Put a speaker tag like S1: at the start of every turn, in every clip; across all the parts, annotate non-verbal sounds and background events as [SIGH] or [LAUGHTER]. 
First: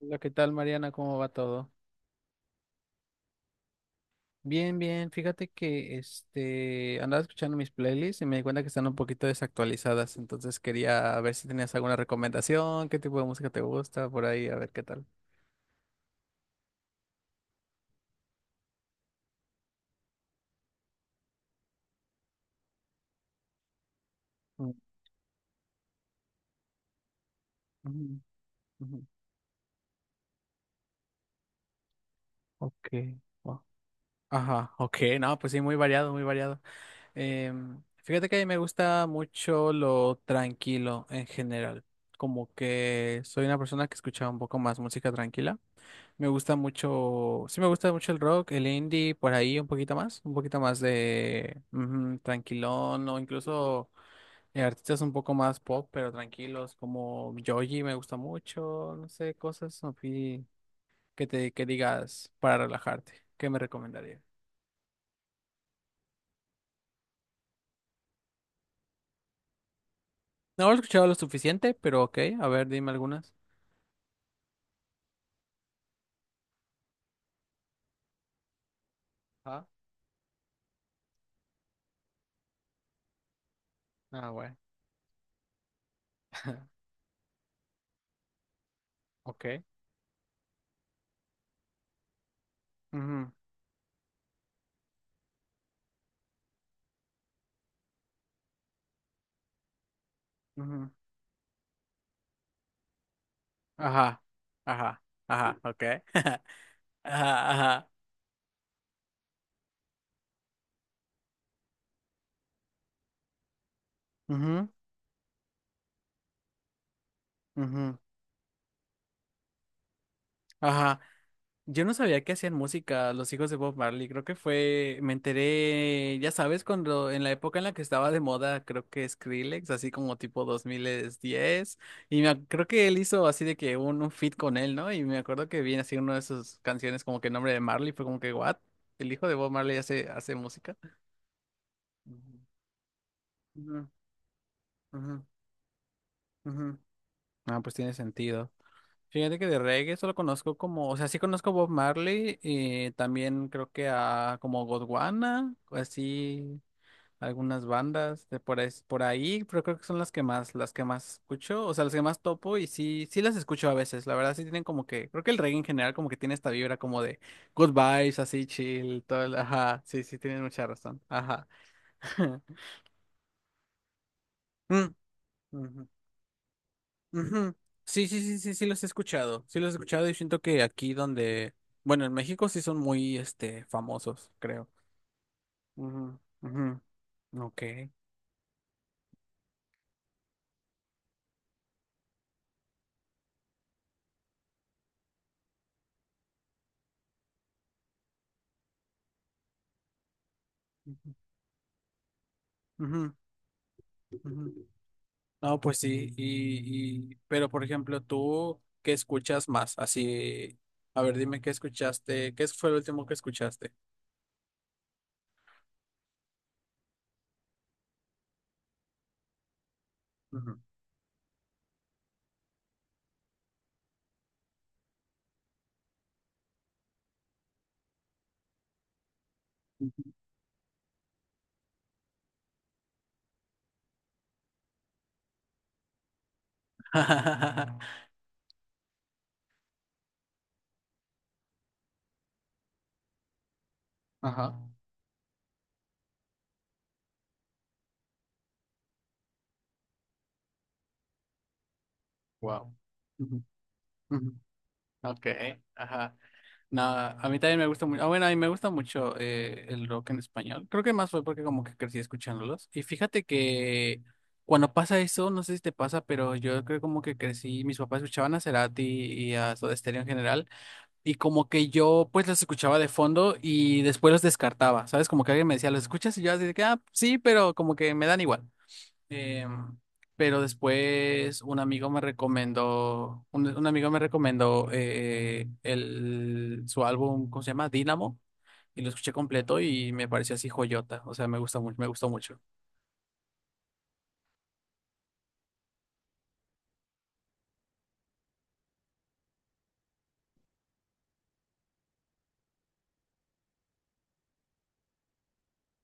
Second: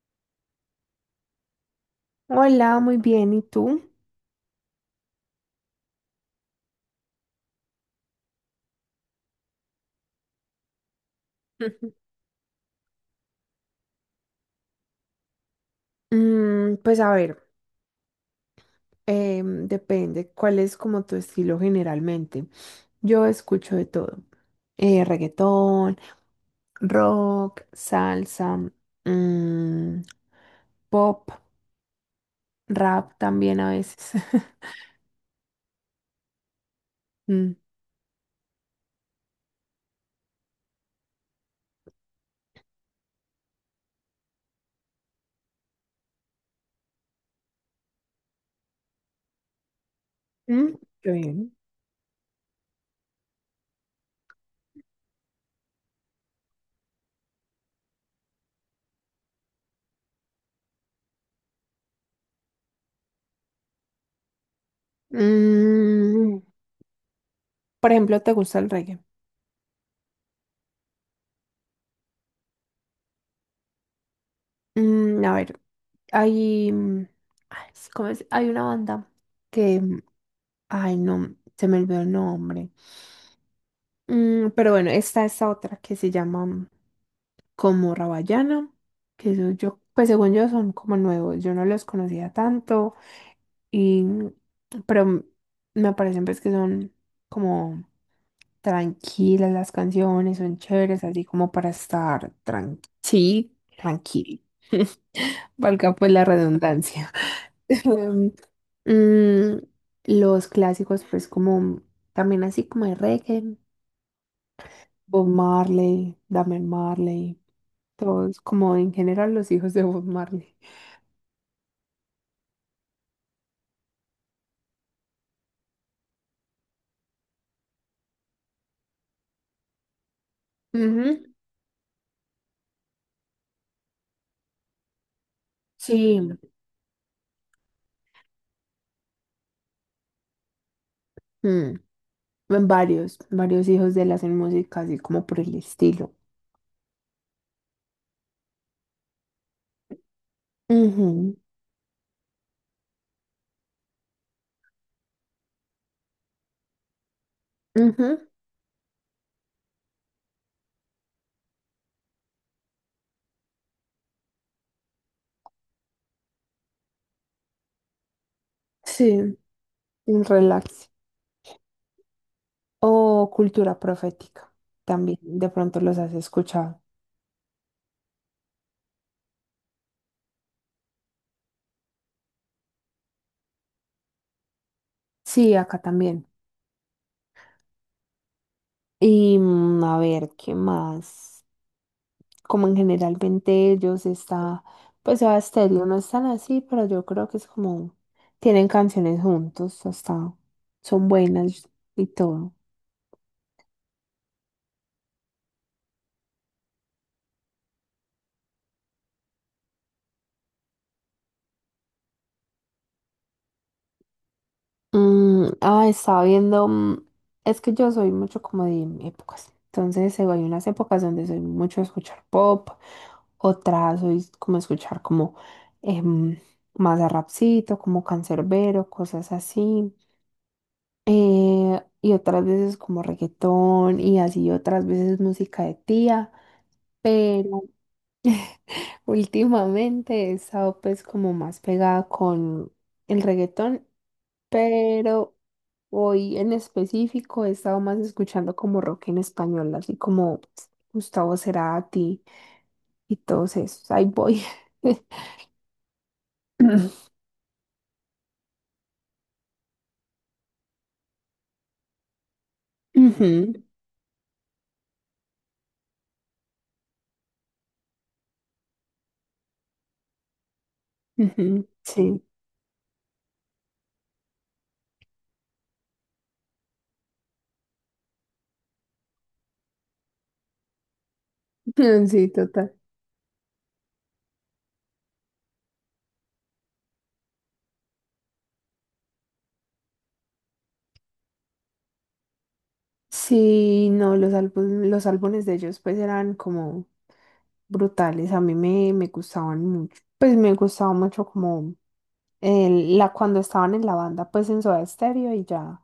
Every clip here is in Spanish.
S1: Hola, ¿qué tal, Mariana? ¿Cómo va todo?
S2: Hola, muy bien. ¿Y tú?
S1: Bien, bien. Fíjate que andaba escuchando mis playlists y me di cuenta que están un poquito desactualizadas, entonces quería ver si tenías alguna
S2: [LAUGHS]
S1: recomendación, qué tipo de música te gusta por ahí, a ver qué tal.
S2: Pues a ver, depende cuál es como tu estilo generalmente. Yo escucho de todo.
S1: Mm,
S2: Reggaetón, rock,
S1: ujú,
S2: salsa,
S1: ujú.
S2: mm, pop,
S1: Ok.
S2: rap también
S1: wa-
S2: a veces. [LAUGHS]
S1: Ajá, ok, no, pues sí, muy variado, muy variado.
S2: Mm,
S1: Fíjate que a mí me gusta mucho lo tranquilo en general, como que soy una persona que escucha un poco más música tranquila. Me gusta mucho, sí me gusta mucho el rock, el indie, por ahí un poquito
S2: mm,
S1: más
S2: Qué bien.
S1: de ujú, tranquilón o incluso artistas un poco más pop, pero tranquilos, como Joji me gusta mucho, no sé, cosas así que te que digas para relajarte. ¿Qué me recomendaría?
S2: Mm, por ejemplo, ¿te gusta el reggae?
S1: No lo he escuchado lo suficiente, pero ok, a ver, dime algunas.
S2: A ver, hay, mm, ay, sí, ¿cómo es? Hay una banda
S1: Ah,
S2: que, ay, no, se me olvidó el nombre.
S1: ah,
S2: Mm,
S1: bueno.
S2: pero bueno, está esta otra que se llama
S1: [LAUGHS]
S2: como Rabayana, que eso
S1: Ok.
S2: yo, pues según yo son como nuevos, yo no los conocía tanto,
S1: Ujú,
S2: y, pero mm, me parecen pues que son como tranquilas, las canciones son
S1: ujú.
S2: chéveres, así como para estar sí,
S1: Ajá,
S2: tranquilo.
S1: ajá,
S2: [LAUGHS]
S1: ajá, ok.
S2: Valga pues la
S1: [LAUGHS]
S2: redundancia.
S1: Ajá, ajá.
S2: [LAUGHS] Em, mm, los clásicos, pues como también así como de reggae,
S1: Ujú,
S2: Bob Marley, Damian Marley,
S1: ujú.
S2: todos como en general los hijos de Bob Marley.
S1: Ajá. Yo no sabía que hacían música los hijos de Bob Marley. Creo que fue, me enteré, ya sabes, cuando en la época en la que estaba de moda, creo que Skrillex, así como tipo
S2: Ujú,
S1: 2010. Y creo que él hizo así de que un feat con él, ¿no? Y me acuerdo que vi así una
S2: sí,
S1: de sus canciones como que el nombre de Marley fue como que, ¿what? El hijo de Bob Marley hace, hace música.
S2: mm,
S1: Ujú,
S2: en varios hijos de él hacen música así
S1: ujú,
S2: como por el estilo.
S1: ujú. Ah, pues tiene sentido. Fíjate que de reggae solo conozco como, o sea, sí
S2: Ujú,
S1: conozco Bob Marley y también creo que a como Godwana, o así algunas
S2: ujú,
S1: bandas de por ahí, pero creo que son las que más escucho, o sea, las que más topo y sí, sí las escucho a veces, la verdad sí tienen como que, creo que el reggae en general como que tiene esta vibra como de good vibes, así chill, todo,
S2: sí,
S1: ajá, sí, sí,
S2: un
S1: tienes mucha
S2: relax.
S1: razón, ajá. [LAUGHS]
S2: O cultura profética.
S1: Mm,
S2: También, de pronto
S1: ujú.
S2: los has escuchado.
S1: Ujú. Sí, sí, sí, sí, sí los he escuchado. Sí los he escuchado y siento que aquí donde, bueno, en México sí son muy, famosos, creo.
S2: Sí, acá
S1: Ujú,
S2: también.
S1: ujú. Ok.
S2: Y a ver, ¿qué más? Como en generalmente ellos está, pues Soda Stereo no están así, pero yo creo que es como, tienen canciones juntos, hasta son buenas y todo.
S1: Ujú, ujú. No, pues sí, pero por ejemplo, tú, ¿qué escuchas más? Así, a ver, dime qué escuchaste, ¿qué fue lo último que escuchaste?
S2: Ah, estaba viendo, es que yo soy mucho como de épocas, entonces hay
S1: Ujú.
S2: unas épocas donde soy mucho de escuchar pop, otras soy como escuchar como em, más a rapcito, como cancerbero cosas así, y otras veces como reggaetón y así otras veces música de tía.
S1: [LAUGHS]
S2: Últimamente he estado pues como más pegada con el reggaetón,
S1: Ajá,
S2: pero hoy en específico he estado más escuchando como rock en español, así como Gustavo Cerati
S1: wow.
S2: y todos esos. Ahí voy.
S1: Ok, ajá. No,
S2: [LAUGHS]
S1: a mí también me gusta mucho. Ah, bueno, a mí me gusta mucho el rock en español. Creo que más fue porque como que crecí escuchándolos. Y fíjate
S2: Ujú,
S1: que cuando pasa eso, no sé si te pasa, pero yo creo como que crecí, mis papás escuchaban a Cerati y a Soda Stereo en general. Y como que
S2: ujú,
S1: yo
S2: sí,
S1: pues los escuchaba de fondo y después los descartaba, ¿sabes? Como que alguien me decía, ¿los escuchas? Y yo así de que, ah, sí, pero como que me dan igual. Eh, pero después un amigo me
S2: [LAUGHS] sí, total.
S1: recomendó, un amigo me recomendó su álbum, ¿cómo se llama? Dynamo, y lo escuché completo y me pareció así joyota, o sea, me gusta mucho, me gustó mucho.
S2: Sí, no, los los álbumes de ellos pues eran como brutales, a mí me gustaban mucho, pues me gustaba mucho como la, cuando estaban en la banda pues en Soda Stereo y ya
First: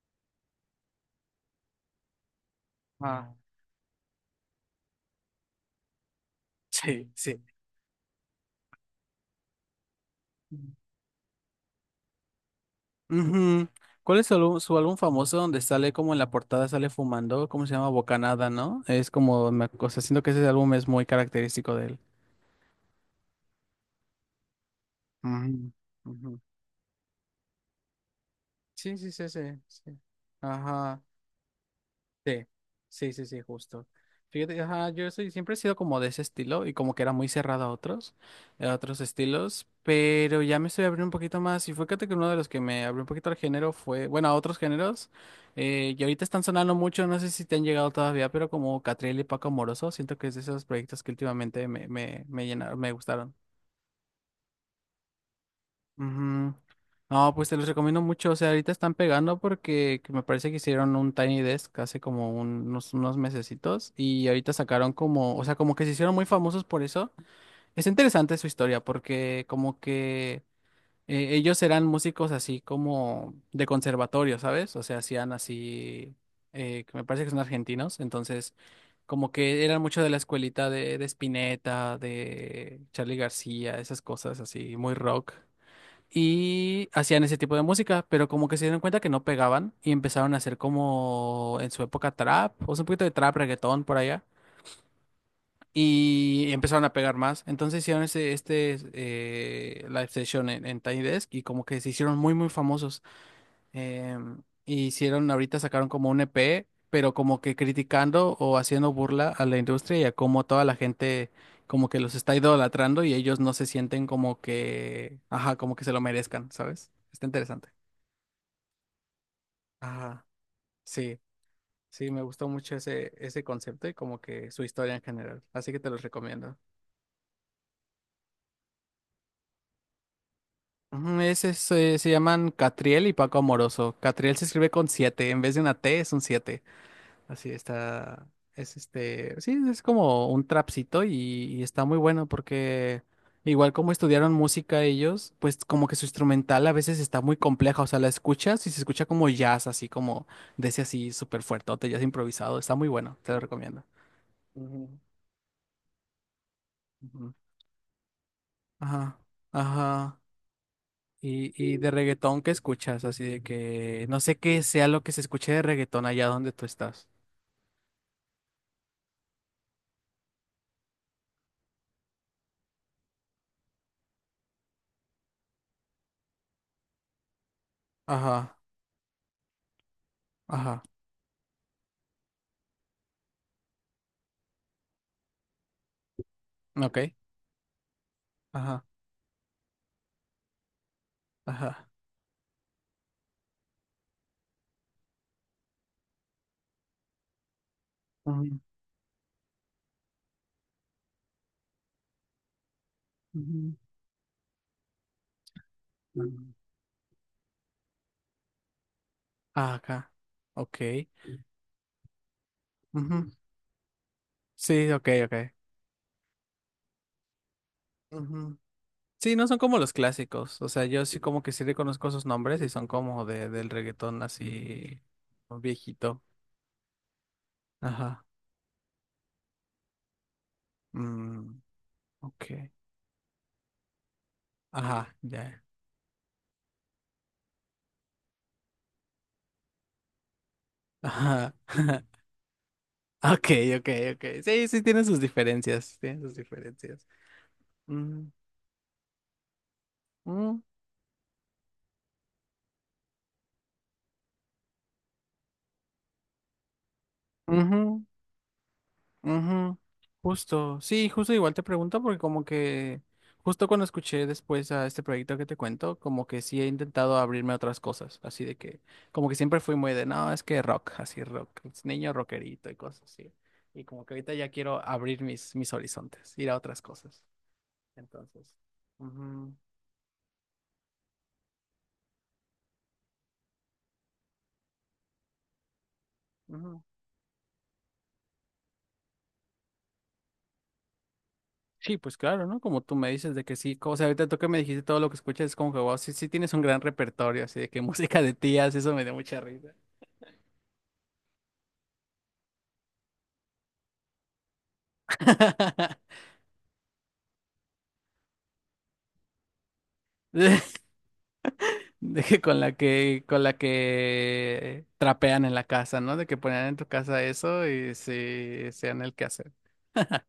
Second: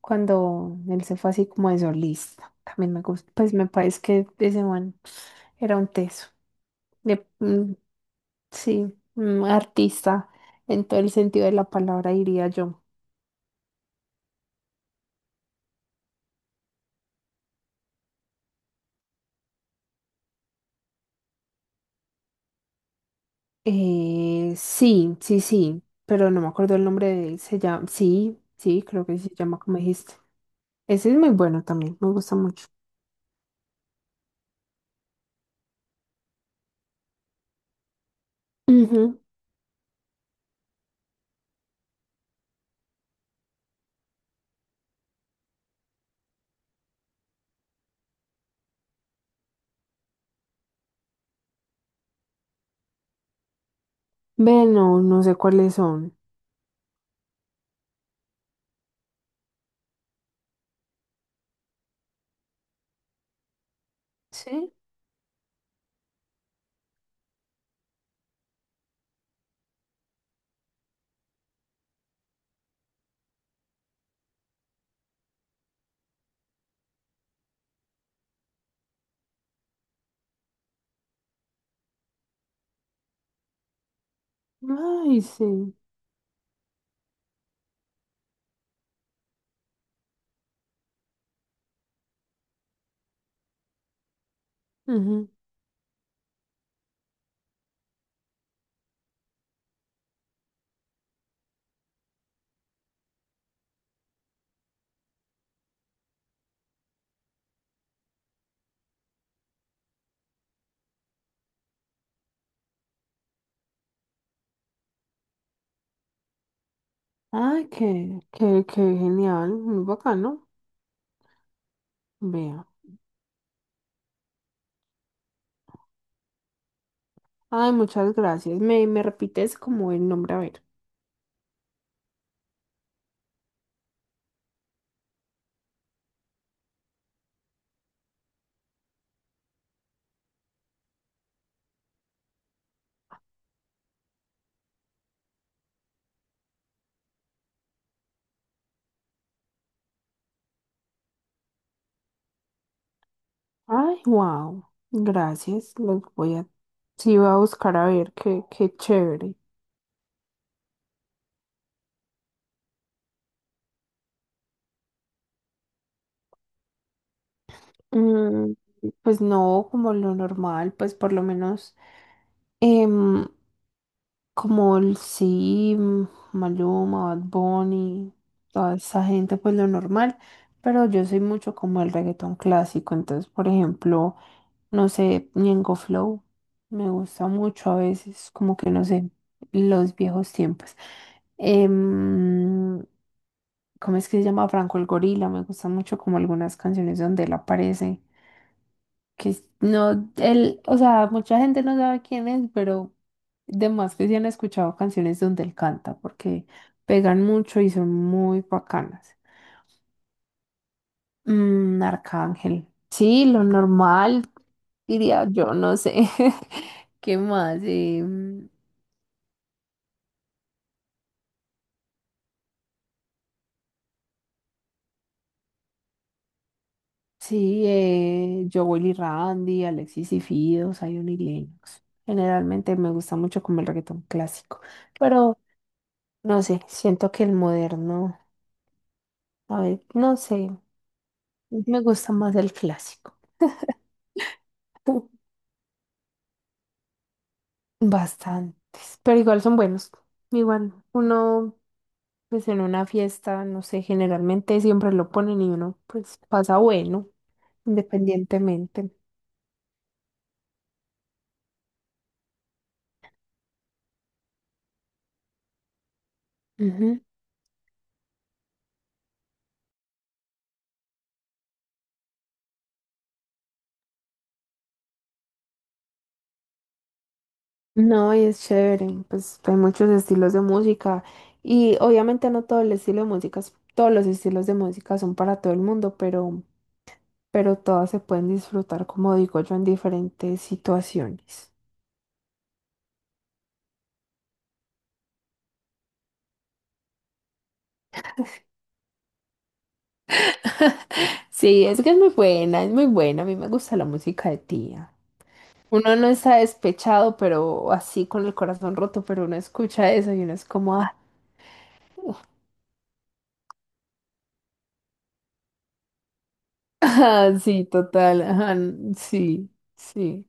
S2: cuando él se fue así como de solista, también me gusta,
S1: Ah.
S2: pues
S1: [LAUGHS]
S2: me parece que ese man era un teso,
S1: Sí,
S2: de-
S1: sí.
S2: mm, sí, un artista en todo el sentido de la palabra diría yo.
S1: Ujú. ¿Cuál es su álbum famoso donde sale como en la portada sale fumando? ¿Cómo se llama? Bocanada, ¿no? Es como, me, o sea, siento que ese álbum es muy característico de él.
S2: Eh,
S1: Ujú,
S2: sí, pero
S1: ujú.
S2: no me acuerdo el nombre de él. Se llama, sí, sí,
S1: Sí,
S2: creo
S1: sí,
S2: que
S1: sí,
S2: se llama
S1: sí,
S2: como
S1: sí.
S2: dijiste.
S1: Ajá.
S2: Ese es muy bueno también, me gusta
S1: Sí,
S2: mucho.
S1: sí, sí, sí, justo. Fíjate, ajá, yo soy, siempre he sido como de ese estilo y como que era muy cerrado a otros
S2: Ujú.
S1: estilos, pero ya me estoy abriendo un poquito más y fíjate que uno de los que me abrió un poquito al género fue, bueno, a otros géneros, y ahorita están sonando mucho, no sé si te han llegado todavía, pero como Catriel y Paco Moroso, siento que es de esos proyectos que últimamente me llenaron, me gustaron.
S2: Ve, no, no sé cuáles son.
S1: Ujú. No, pues te los recomiendo mucho. O sea, ahorita están pegando porque que me parece que hicieron un Tiny Desk hace como unos mesecitos y ahorita
S2: Sí.
S1: sacaron como, o sea, como que se hicieron muy famosos por eso. Es interesante su historia porque como que ellos eran músicos así como de conservatorio, ¿sabes? O sea, hacían así, que me parece que son argentinos, entonces como que eran mucho de la escuelita de Spinetta, de Charly García, esas cosas así, muy
S2: Ay,
S1: rock
S2: sí.
S1: y hacían ese tipo de música, pero como que se dieron cuenta que no pegaban y empezaron a hacer como en su época trap, o sea, un poquito de trap, reggaetón por allá,
S2: Ujú.
S1: y empezaron a pegar más. Entonces hicieron ese, este live session en Tiny Desk y como que se hicieron muy, muy famosos. Hicieron, ahorita sacaron como un EP, pero como que criticando o haciendo burla a la industria y a cómo toda la gente como que los está idolatrando y ellos no se sienten como que, ajá, como que se lo merezcan, ¿sabes? Está interesante.
S2: Ay, qué, qué, qué genial, muy
S1: Ajá,
S2: bacano.
S1: sí, sí, me gustó
S2: Vea.
S1: mucho ese, ese concepto y como que su historia en general, así que te los recomiendo.
S2: Ay, muchas gracias. Me repites como el nombre, a ver.
S1: Ujú, ese es, se llaman Catriel y Paco Amoroso. Catriel se escribe con siete, en vez de una T es un siete. Así está. Es este. Sí, es como un trapcito y está muy bueno porque igual como estudiaron música ellos, pues como que su instrumental a veces está muy compleja. O sea, la escuchas y se escucha como jazz, así como de ese así súper fuertote, jazz improvisado. Está muy bueno, te lo recomiendo.
S2: Ay, wow.
S1: Ujú,
S2: Gracias. Los voy a. Sí, voy
S1: ujú.
S2: a buscar a ver qué, qué
S1: Ajá,
S2: chévere.
S1: ajá. Y de Sí. reggaetón, ¿qué escuchas? Así de que no sé qué sea lo que se escuche de reggaetón allá donde tú estás.
S2: Mm, pues no, como lo normal, pues por lo menos em, como el Sim, Maluma, Bad Bunny,
S1: Ajá,
S2: toda esa gente, pues lo normal,
S1: ajá.
S2: pero yo soy mucho como el reggaetón clásico, entonces por ejemplo, no sé, Ñengo Flow, me
S1: Ok.
S2: gusta mucho a veces, como que
S1: Ajá,
S2: no sé, los viejos tiempos.
S1: ajá.
S2: Em, ¿Cómo es que se llama? Franco el Gorila, me gusta mucho como algunas canciones donde él aparece que no, él, o sea, mucha gente no sabe quién es, pero de
S1: Ujú.
S2: más que sí han escuchado canciones donde él canta, porque
S1: Mm.
S2: pegan mucho y son muy bacanas.
S1: Ah, acá. Ok.
S2: Mm, Arcángel, sí,
S1: Ujú.
S2: lo normal,
S1: Sí, ok,
S2: diría
S1: ok.
S2: yo, no sé. [LAUGHS] ¿Qué más?
S1: Ujú. Sí, no son como los clásicos. O sea, yo sí como que sí reconozco sus nombres y son como de, del reggaetón así viejito.
S2: Sí,
S1: Ajá.
S2: Jowell y Randy, Alexis y Fido, Zion y
S1: Mm,
S2: Lennox.
S1: ok.
S2: Generalmente me gusta mucho como el reggaetón clásico,
S1: Ajá,
S2: pero
S1: ya.
S2: no sé, siento que el moderno, a ver, no sé.
S1: Ajá.
S2: Me gusta
S1: [LAUGHS]
S2: más el clásico.
S1: Ok, ok, ok. Sí, sí tienen
S2: Pu-
S1: sus diferencias. Tienen sus diferencias. Mm,
S2: Bastantes, pero igual son buenos.
S1: mm,
S2: Igual uno, pues en una fiesta, no sé, generalmente siempre lo ponen y uno, pues pasa bueno,
S1: ujú.
S2: independientemente.
S1: Ujú, justo, sí, justo igual te pregunto porque como que justo cuando escuché después a este proyecto que te cuento, como que sí he
S2: Ujú.
S1: intentado abrirme a otras cosas, así de que como que siempre fui muy de, no, es que rock, así rock, es niño rockerito y cosas así. Y como que ahorita ya quiero abrir mis, mis horizontes, ir a otras cosas.
S2: No, y es
S1: Entonces,
S2: chévere, pues
S1: ujú,
S2: hay muchos estilos de música y obviamente no todo el estilo de música, todos los estilos de música son para todo el mundo,
S1: ujú.
S2: pero todas se pueden disfrutar, como digo yo, en diferentes situaciones.
S1: Sí, pues claro, ¿no? Como tú me dices de que sí, o sea, ahorita tú que me dijiste todo lo que escuchas, es como que, wow, sí, sí tienes un gran repertorio, así de que [LAUGHS] música de tías, eso me dio mucha risa.
S2: Sí, es que es muy buena, es muy buena. A mí me gusta la música de tía. Uno no
S1: [LAUGHS]
S2: está despechado, pero así con el corazón roto, pero uno escucha eso y uno es como,
S1: [LAUGHS]
S2: ah,
S1: De
S2: [LAUGHS]
S1: que con la que, con la que trapean en la casa, ¿no? De que ponían en tu casa
S2: ah, sí,
S1: eso y
S2: total, ajá,
S1: sí, sean el que
S2: sí,
S1: hacer.
S2: sí.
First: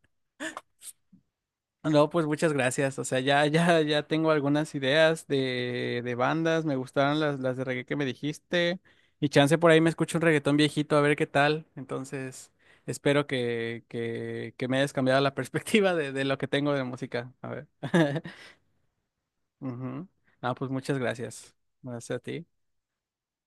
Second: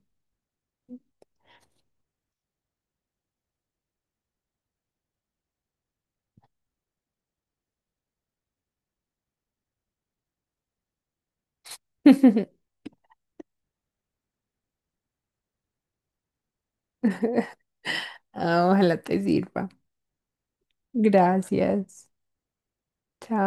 S1: No, pues muchas gracias. O sea, ya, ya, ya tengo algunas ideas de bandas. Me gustaron las de reggae que me dijiste. Y chance por ahí me escucho un reggaetón viejito a ver qué tal. Entonces,
S2: [LAUGHS]
S1: espero que me hayas cambiado la [LAUGHS] perspectiva de lo que tengo de música. A ver. [LAUGHS]
S2: Ah, ojalá te sirva.
S1: Ujú. Ah, pues muchas gracias.
S2: Gracias.
S1: Gracias a ti.
S2: Chao.